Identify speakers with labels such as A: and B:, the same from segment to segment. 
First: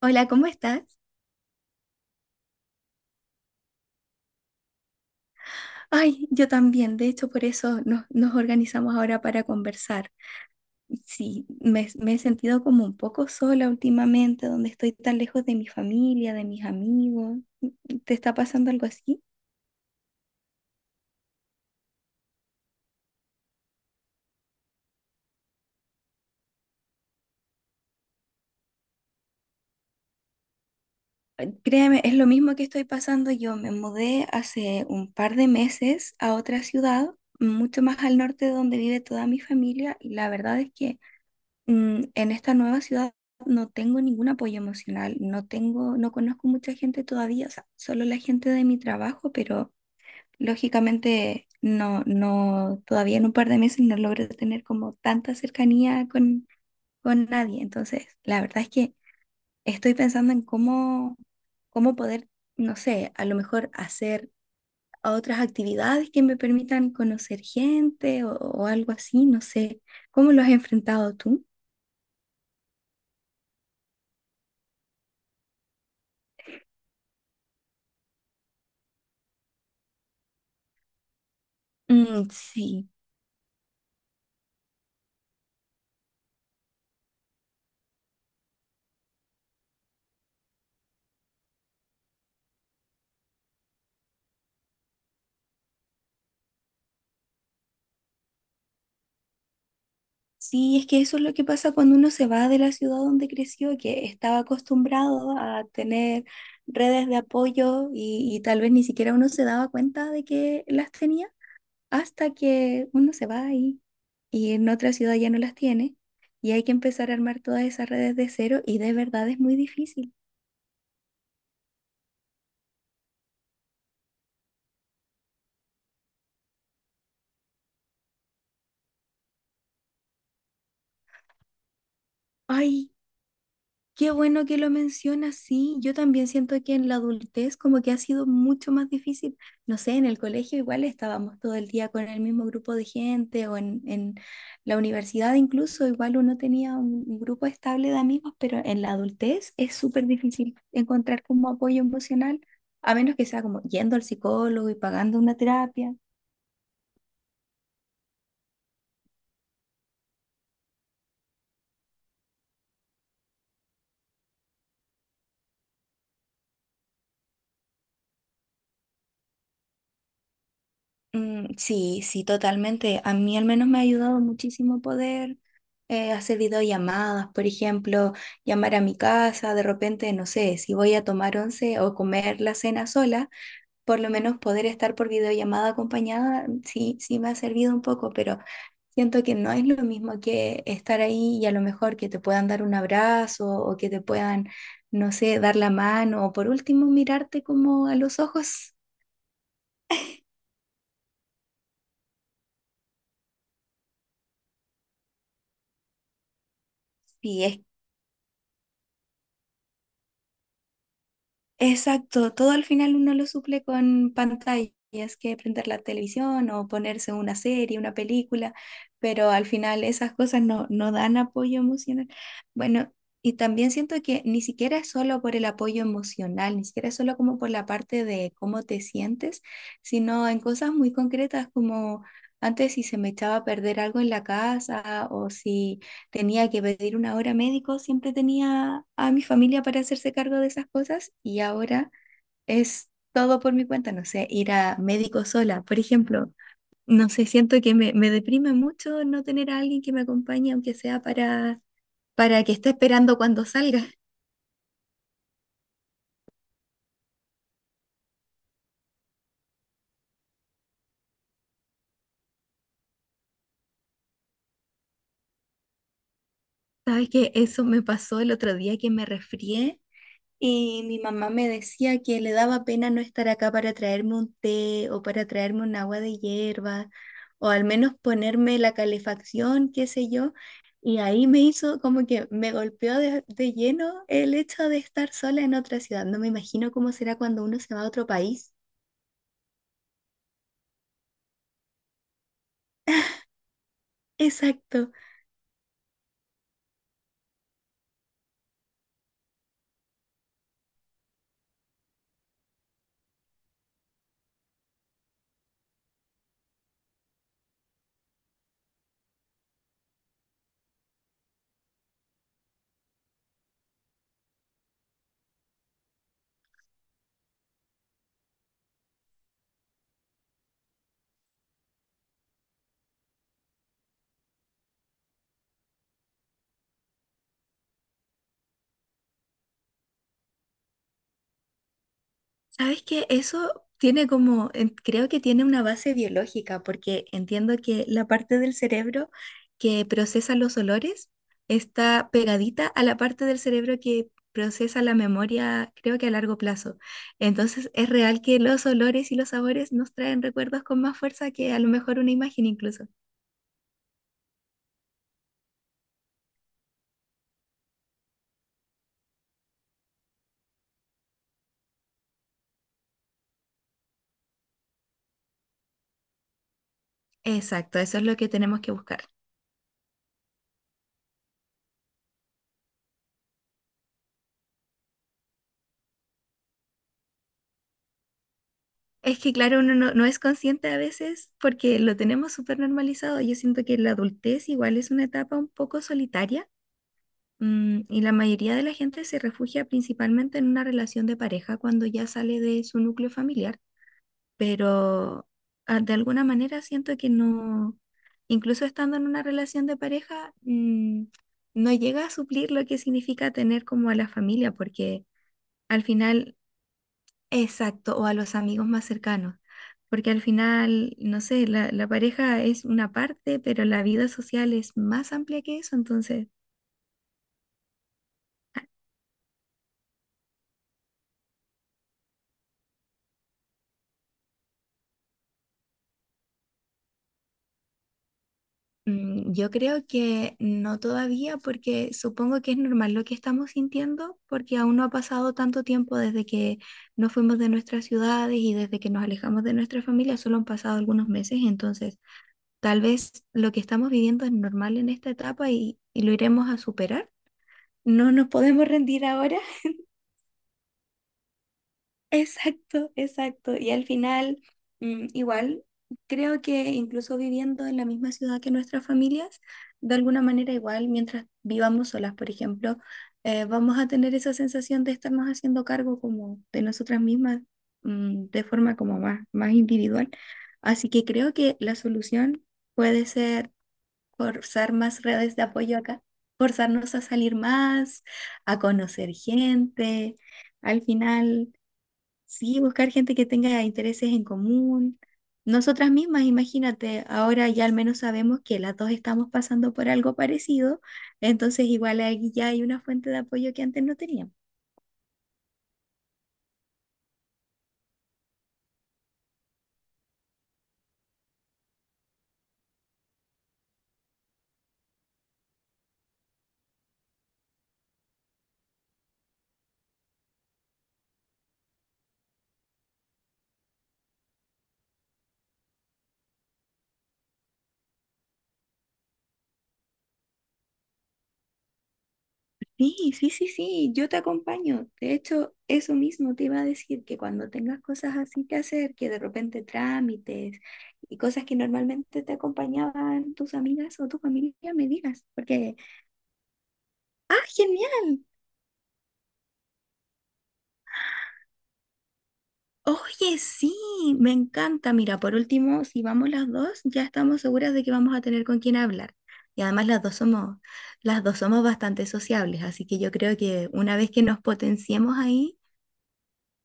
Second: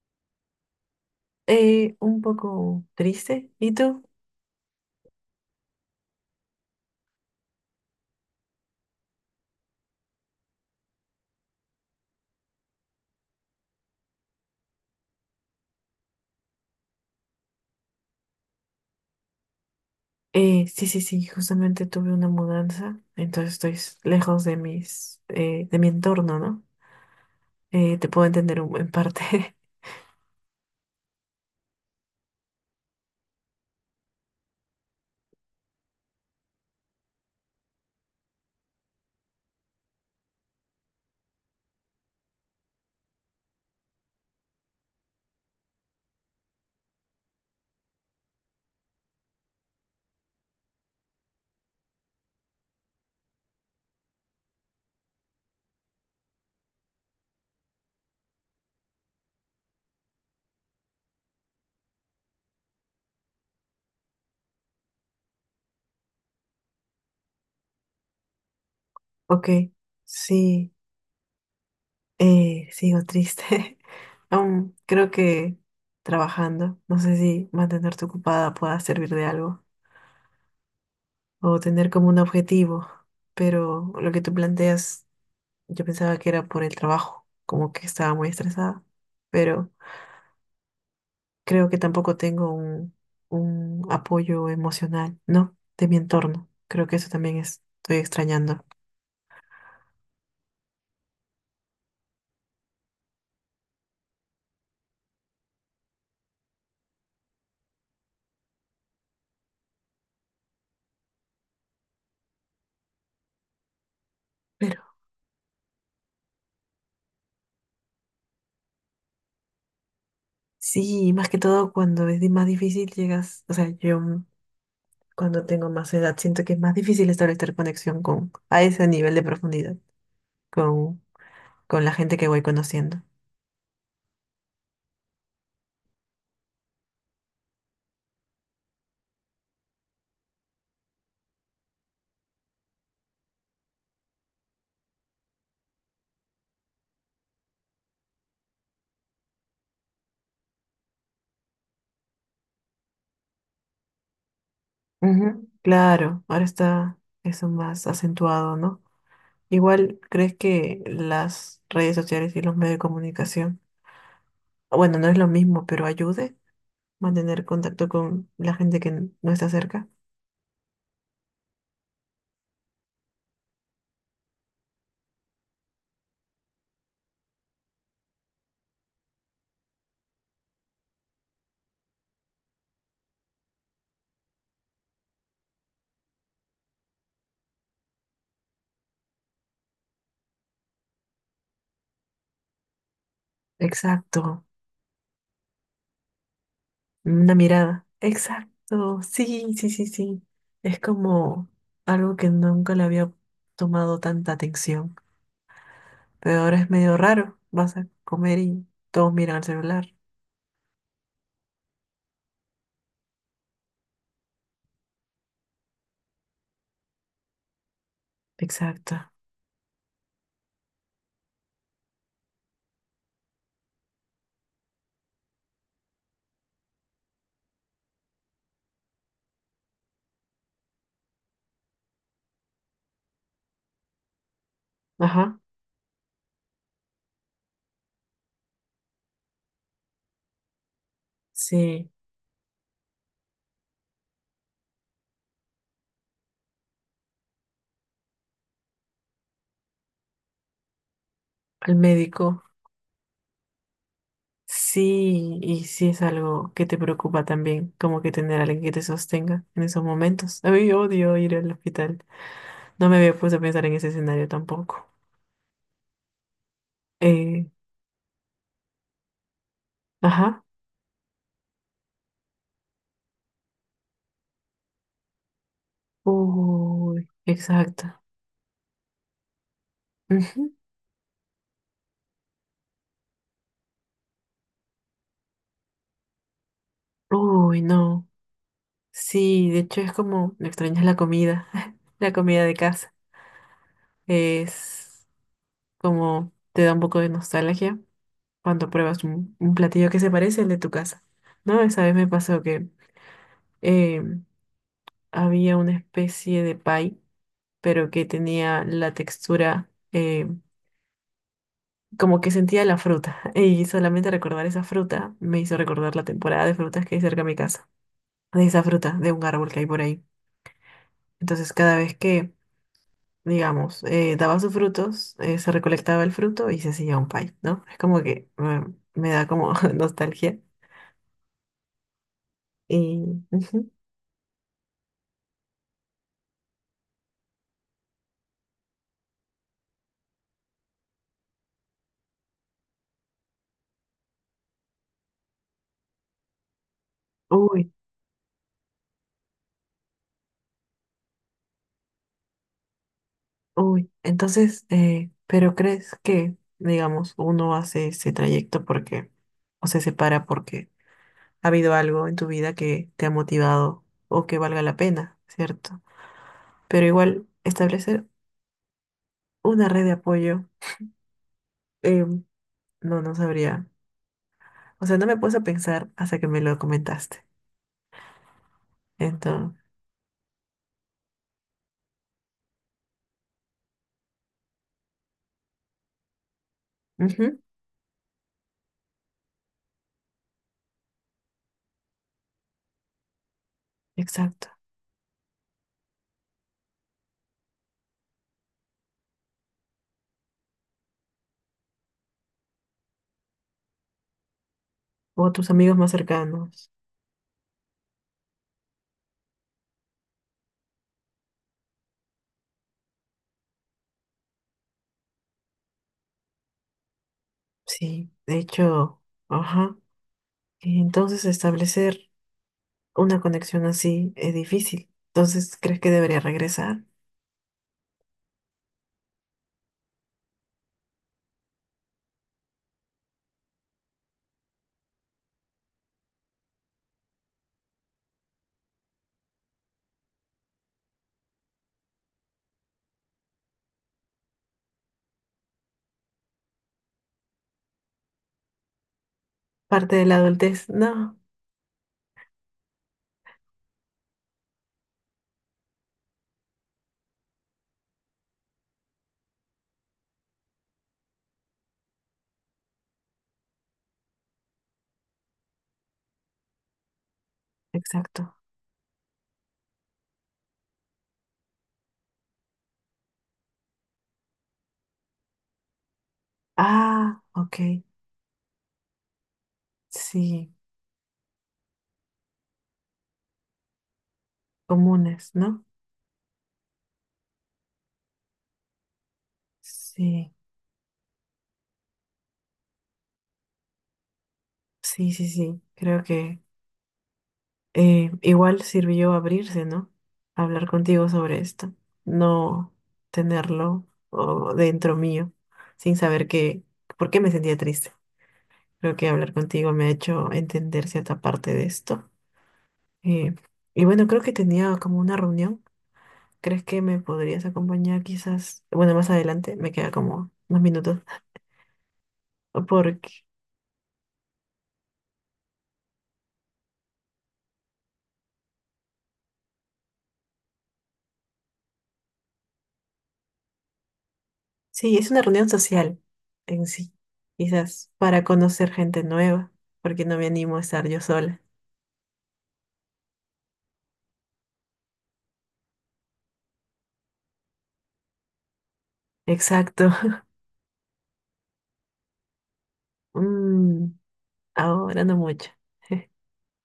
A: Hola, ¿cómo estás?
B: Un poco triste. ¿Y tú?
A: Ay, yo también. De hecho, por eso nos organizamos ahora para conversar. Sí, me he sentido como un poco sola últimamente, donde estoy tan lejos de mi familia, de mis amigos. ¿Te está pasando algo así?
B: Sí, justamente tuve una mudanza, entonces estoy lejos de mis, de mi entorno, ¿no? Te puedo entender en parte.
A: Créeme, es lo mismo que estoy pasando. Yo me mudé hace un par de meses a otra ciudad, mucho más al norte de donde vive toda mi familia, y la verdad es que en esta nueva ciudad no tengo ningún apoyo emocional, no conozco mucha gente todavía, o sea, solo la gente de mi trabajo, pero lógicamente no, no, todavía en un par de meses no logro tener como tanta cercanía con nadie. Entonces, la verdad es que estoy pensando en cómo, cómo poder, no sé, a lo mejor hacer otras actividades que me permitan conocer gente o algo así, no
B: Ok,
A: sé. ¿Cómo lo has
B: sí,
A: enfrentado tú?
B: sigo triste. Aún creo que trabajando, no sé si mantenerte ocupada pueda servir de algo o tener como un
A: Mm,
B: objetivo,
A: sí.
B: pero lo que tú planteas, yo pensaba que era por el trabajo, como que estaba muy estresada, pero creo que tampoco tengo un apoyo emocional, ¿no? De mi entorno. Creo que eso también estoy extrañando.
A: Sí, es que eso es lo que pasa cuando uno se va de la ciudad donde creció, que estaba acostumbrado a tener redes de apoyo y tal vez ni siquiera uno se daba cuenta de que las tenía hasta que uno se va ahí y en
B: Pero
A: otra ciudad ya no las tiene y hay que empezar a armar todas esas redes de cero y de verdad es muy difícil.
B: sí, más que todo cuando es más difícil llegas, o sea, yo cuando tengo más edad siento que es más difícil establecer conexión con, a ese nivel de profundidad, con, con la gente que voy
A: Ay,
B: conociendo.
A: qué bueno que lo mencionas, sí. Yo también siento que en la adultez como que ha sido mucho más difícil. No sé, en el colegio igual estábamos todo el día con el mismo grupo de gente o en la universidad incluso igual uno tenía un grupo estable de amigos, pero en la adultez es súper difícil encontrar como apoyo emocional, a menos que sea como yendo al psicólogo y pagando una
B: Ujú.
A: terapia.
B: Claro, ahora está eso más acentuado, ¿no? Igual, ¿crees que las redes sociales y los medios de comunicación, bueno, no es lo mismo, pero ayude? Mantener contacto con la gente que no está cerca.
A: Mm, sí, sí, totalmente. A mí al menos me ha ayudado muchísimo poder hacer videollamadas, por ejemplo, llamar a mi casa, de repente, no sé, si voy a tomar once o comer la cena sola, por lo menos poder estar por videollamada acompañada, mm, sí, sí me ha servido un poco, pero siento que no es lo mismo que estar ahí y a lo mejor que te puedan dar un abrazo o que te
B: Exacto,
A: puedan, no sé, dar la mano o por último
B: una
A: mirarte
B: mirada.
A: como a los ojos,
B: Exacto, sí, sí, sí, sí. Es como algo que nunca le había tomado tanta atención, pero ahora es medio raro.
A: si es.
B: Vas a comer y todos miran al celular.
A: Exacto, todo al final uno lo suple con pantallas, que prender la televisión o ponerse una serie, una película,
B: Exacto.
A: pero al final esas cosas no dan apoyo emocional. Bueno, y también siento que ni siquiera es solo por el apoyo emocional, ni siquiera es solo como por la parte de cómo te sientes, sino en cosas muy concretas como antes si se me echaba a perder algo en la casa o
B: Ajá.
A: si tenía que pedir una hora médico, siempre tenía a mi familia para hacerse cargo de esas cosas y
B: Sí,
A: ahora es todo por mi cuenta, no sé, ir a médico sola, por ejemplo. No sé, siento que me deprime mucho no tener a alguien que me acompañe, aunque sea
B: al médico.
A: para que esté esperando cuando salga.
B: Sí, y sí es algo que te preocupa también, como que tener a alguien que te sostenga en esos momentos. A mí odio ir al hospital. No me había puesto a pensar en ese escenario tampoco.
A: Sabes que
B: Eh,
A: eso me pasó el otro día que me resfrié.
B: ajá.
A: Y mi mamá me decía que le daba pena no estar acá para traerme un té o para traerme un agua de hierba
B: Uy,
A: o al menos
B: exacto.
A: ponerme la calefacción, qué sé yo.
B: Ujú.
A: Y ahí me hizo como que me golpeó de lleno el hecho de estar sola en otra ciudad. No me imagino cómo será cuando uno
B: Uy,
A: se va a
B: no.
A: otro país.
B: Sí, de hecho es como, me extrañas la comida, la comida de casa.
A: Exacto.
B: Es como, te da un poco de nostalgia cuando pruebas un platillo que se parece al de tu casa. ¿No? Esa vez me pasó que eh, había una especie de pie, pero que tenía la textura, como que sentía la fruta. Y solamente recordar esa fruta me hizo recordar la temporada de frutas que hay cerca de mi casa, de esa fruta, de un árbol que hay por ahí. Entonces, cada vez que, digamos, daba sus frutos, se recolectaba el fruto y se hacía un pie, ¿no? Es como que me da como nostalgia.
A: Sabes
B: Y,
A: que eso
B: ujú.
A: tiene como, creo que tiene una base biológica, porque entiendo que la parte del cerebro que procesa los olores está pegadita a la parte del cerebro que procesa la memoria, creo que a largo plazo. Entonces,
B: Uy,
A: es real que los olores y los sabores nos traen recuerdos con más fuerza que a lo mejor una imagen incluso.
B: uy. Entonces, ¿pero crees que, digamos, uno hace ese trayecto porque, o se separa porque ha habido algo en tu vida que te ha motivado o que valga la pena, ¿cierto? Pero igual,
A: Exacto, eso es
B: establecer
A: lo que tenemos que buscar.
B: una red de apoyo, em, no sabría. O sea, no me puse a pensar hasta que me lo comentaste.
A: Es que,
B: Entonces,
A: claro, uno no, no es consciente a veces porque lo tenemos súper normalizado. Yo siento que la adultez igual es una etapa un poco solitaria,
B: ujú,
A: mm, y la mayoría de la gente se refugia principalmente en una relación de pareja cuando ya sale de su núcleo familiar,
B: exacto.
A: pero de alguna manera siento que no, incluso estando en una relación de pareja, mm, no llega a suplir lo que significa tener como a la familia, porque
B: O tus amigos
A: al
B: más
A: final.
B: cercanos.
A: Exacto, o a los amigos más cercanos, porque al final, no sé, la pareja es una parte, pero la vida social es más amplia que eso, entonces
B: Sí, de hecho, ajá. Y entonces, establecer una conexión así es difícil. Entonces, ¿crees que debería regresar?
A: mm, yo creo que no todavía, porque supongo que es normal lo que estamos sintiendo, porque aún no ha pasado tanto tiempo desde que nos fuimos de nuestras ciudades y desde que nos alejamos de nuestra familia, solo han pasado algunos meses, entonces tal vez lo que estamos viviendo es normal en esta etapa y lo iremos a superar. No nos podemos rendir ahora.
B: Parte de la adultez. No,
A: Exacto, exacto. Y al final, mm, igual, creo que incluso viviendo en la misma ciudad que nuestras familias, de alguna manera igual, mientras vivamos solas, por ejemplo, vamos a tener esa sensación de estarnos haciendo cargo como de nosotras mismas, mm,
B: exacto.
A: de forma como más, más individual. Así que creo que la solución puede ser forzar más redes de apoyo acá, forzarnos a
B: Ah,
A: salir
B: ok.
A: más, a conocer gente.
B: Sí,
A: Al final... sí, buscar gente que tenga intereses en común.
B: comunes, ¿no?
A: Nosotras mismas, imagínate, ahora ya al menos sabemos que las dos estamos pasando por algo
B: Sí,
A: parecido, entonces igual ahí ya hay una fuente de apoyo que antes no teníamos.
B: sí, sí, sí. Creo que igual sirvió abrirse, ¿no? Hablar contigo sobre esto, no tenerlo dentro mío, sin saber qué, por qué me sentía triste. Creo que hablar contigo me ha hecho entender cierta parte de esto. Eh, y bueno, creo que tenía como una reunión. ¿Crees que me podrías acompañar quizás? Bueno, más adelante, me queda como unos minutos.
A: Sí,
B: Porque
A: sí, sí, sí, yo te acompaño. De hecho, eso mismo te iba a decir, que cuando tengas cosas así que hacer, que de repente trámites y cosas que normalmente te acompañaban tus amigas o tu familia, me
B: sí, es una
A: digas,
B: reunión
A: porque,
B: social en sí,
A: ah,
B: quizás
A: genial.
B: para conocer gente nueva, porque no me animo a estar yo sola.
A: Oye, sí, me encanta. Mira, por último, si vamos las dos, ya estamos seguras de que vamos a tener con quién hablar. Y además
B: Exacto.
A: las dos somos bastante sociables, así que yo creo que
B: Mm,
A: una vez que nos
B: ahora no
A: potenciemos
B: mucho.
A: ahí,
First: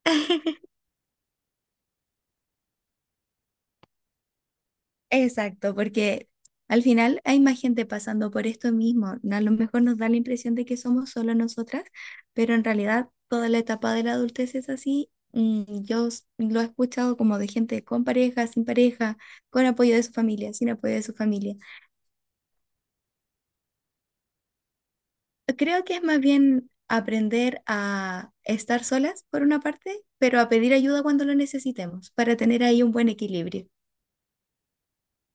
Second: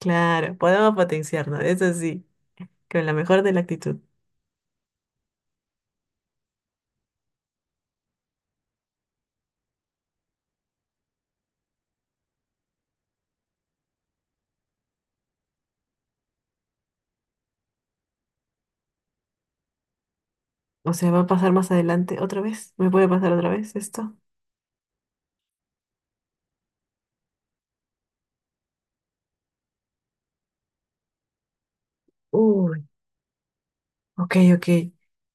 B: Claro, podemos potenciarnos, eso sí, con la mejor de la actitud.
A: exacto, porque al final hay más gente pasando por esto mismo. A lo mejor nos da la impresión de que somos solo nosotras, pero en realidad toda la etapa de la adultez es así. Mm, yo lo he escuchado como de gente con pareja, sin pareja, con apoyo de su familia, sin
B: O
A: apoyo de
B: sea,
A: su
B: ¿va a pasar
A: familia.
B: más adelante otra vez? ¿Me puede pasar otra vez esto?
A: Creo que es más bien aprender a estar solas por una parte, pero a pedir ayuda cuando lo necesitemos para tener
B: Uy,
A: ahí un buen equilibrio.
B: ok, ok.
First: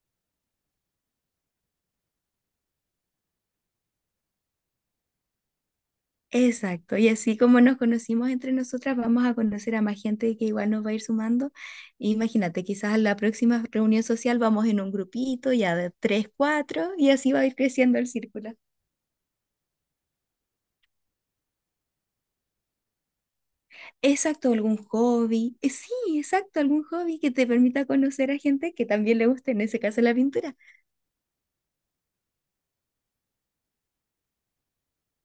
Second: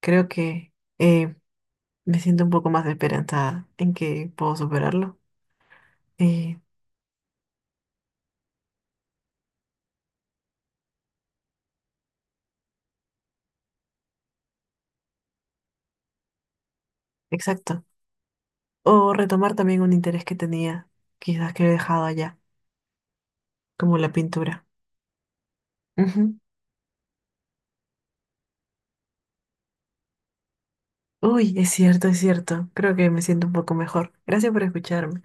B: Creo que eh, me siento un poco más esperanzada en que puedo superarlo. Eh,
A: Exacto, y así como nos conocimos entre nosotras, vamos a conocer a más gente que igual nos va a ir sumando. Imagínate, quizás la próxima reunión social vamos en un grupito ya de tres, cuatro, y así va a ir
B: exacto.
A: creciendo el círculo.
B: O retomar también un interés que tenía, quizás que he dejado allá, como la
A: Exacto,
B: pintura.
A: algún hobby. Sí, exacto, algún hobby que te permita conocer a gente que también le guste, en ese caso la pintura.
B: Uy, es cierto, es cierto. Creo que me siento un poco mejor. Gracias por escucharme.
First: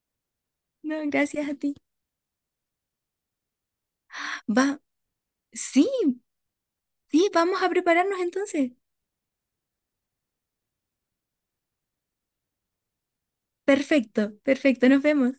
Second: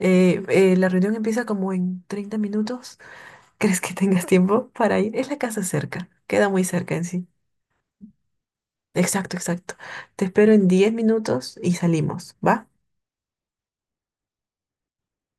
B: La
A: No,
B: reunión empieza
A: gracias a
B: como
A: ti.
B: en 30 minutos. ¿Crees que tengas
A: Va,
B: tiempo para ir? Es la casa
A: sí,
B: cerca. Queda muy cerca en sí.
A: sí, vamos a prepararnos entonces.
B: Exacto, exacto. Te espero en 10 minutos y salimos, ¿va?
A: Perfecto, perfecto, nos vemos.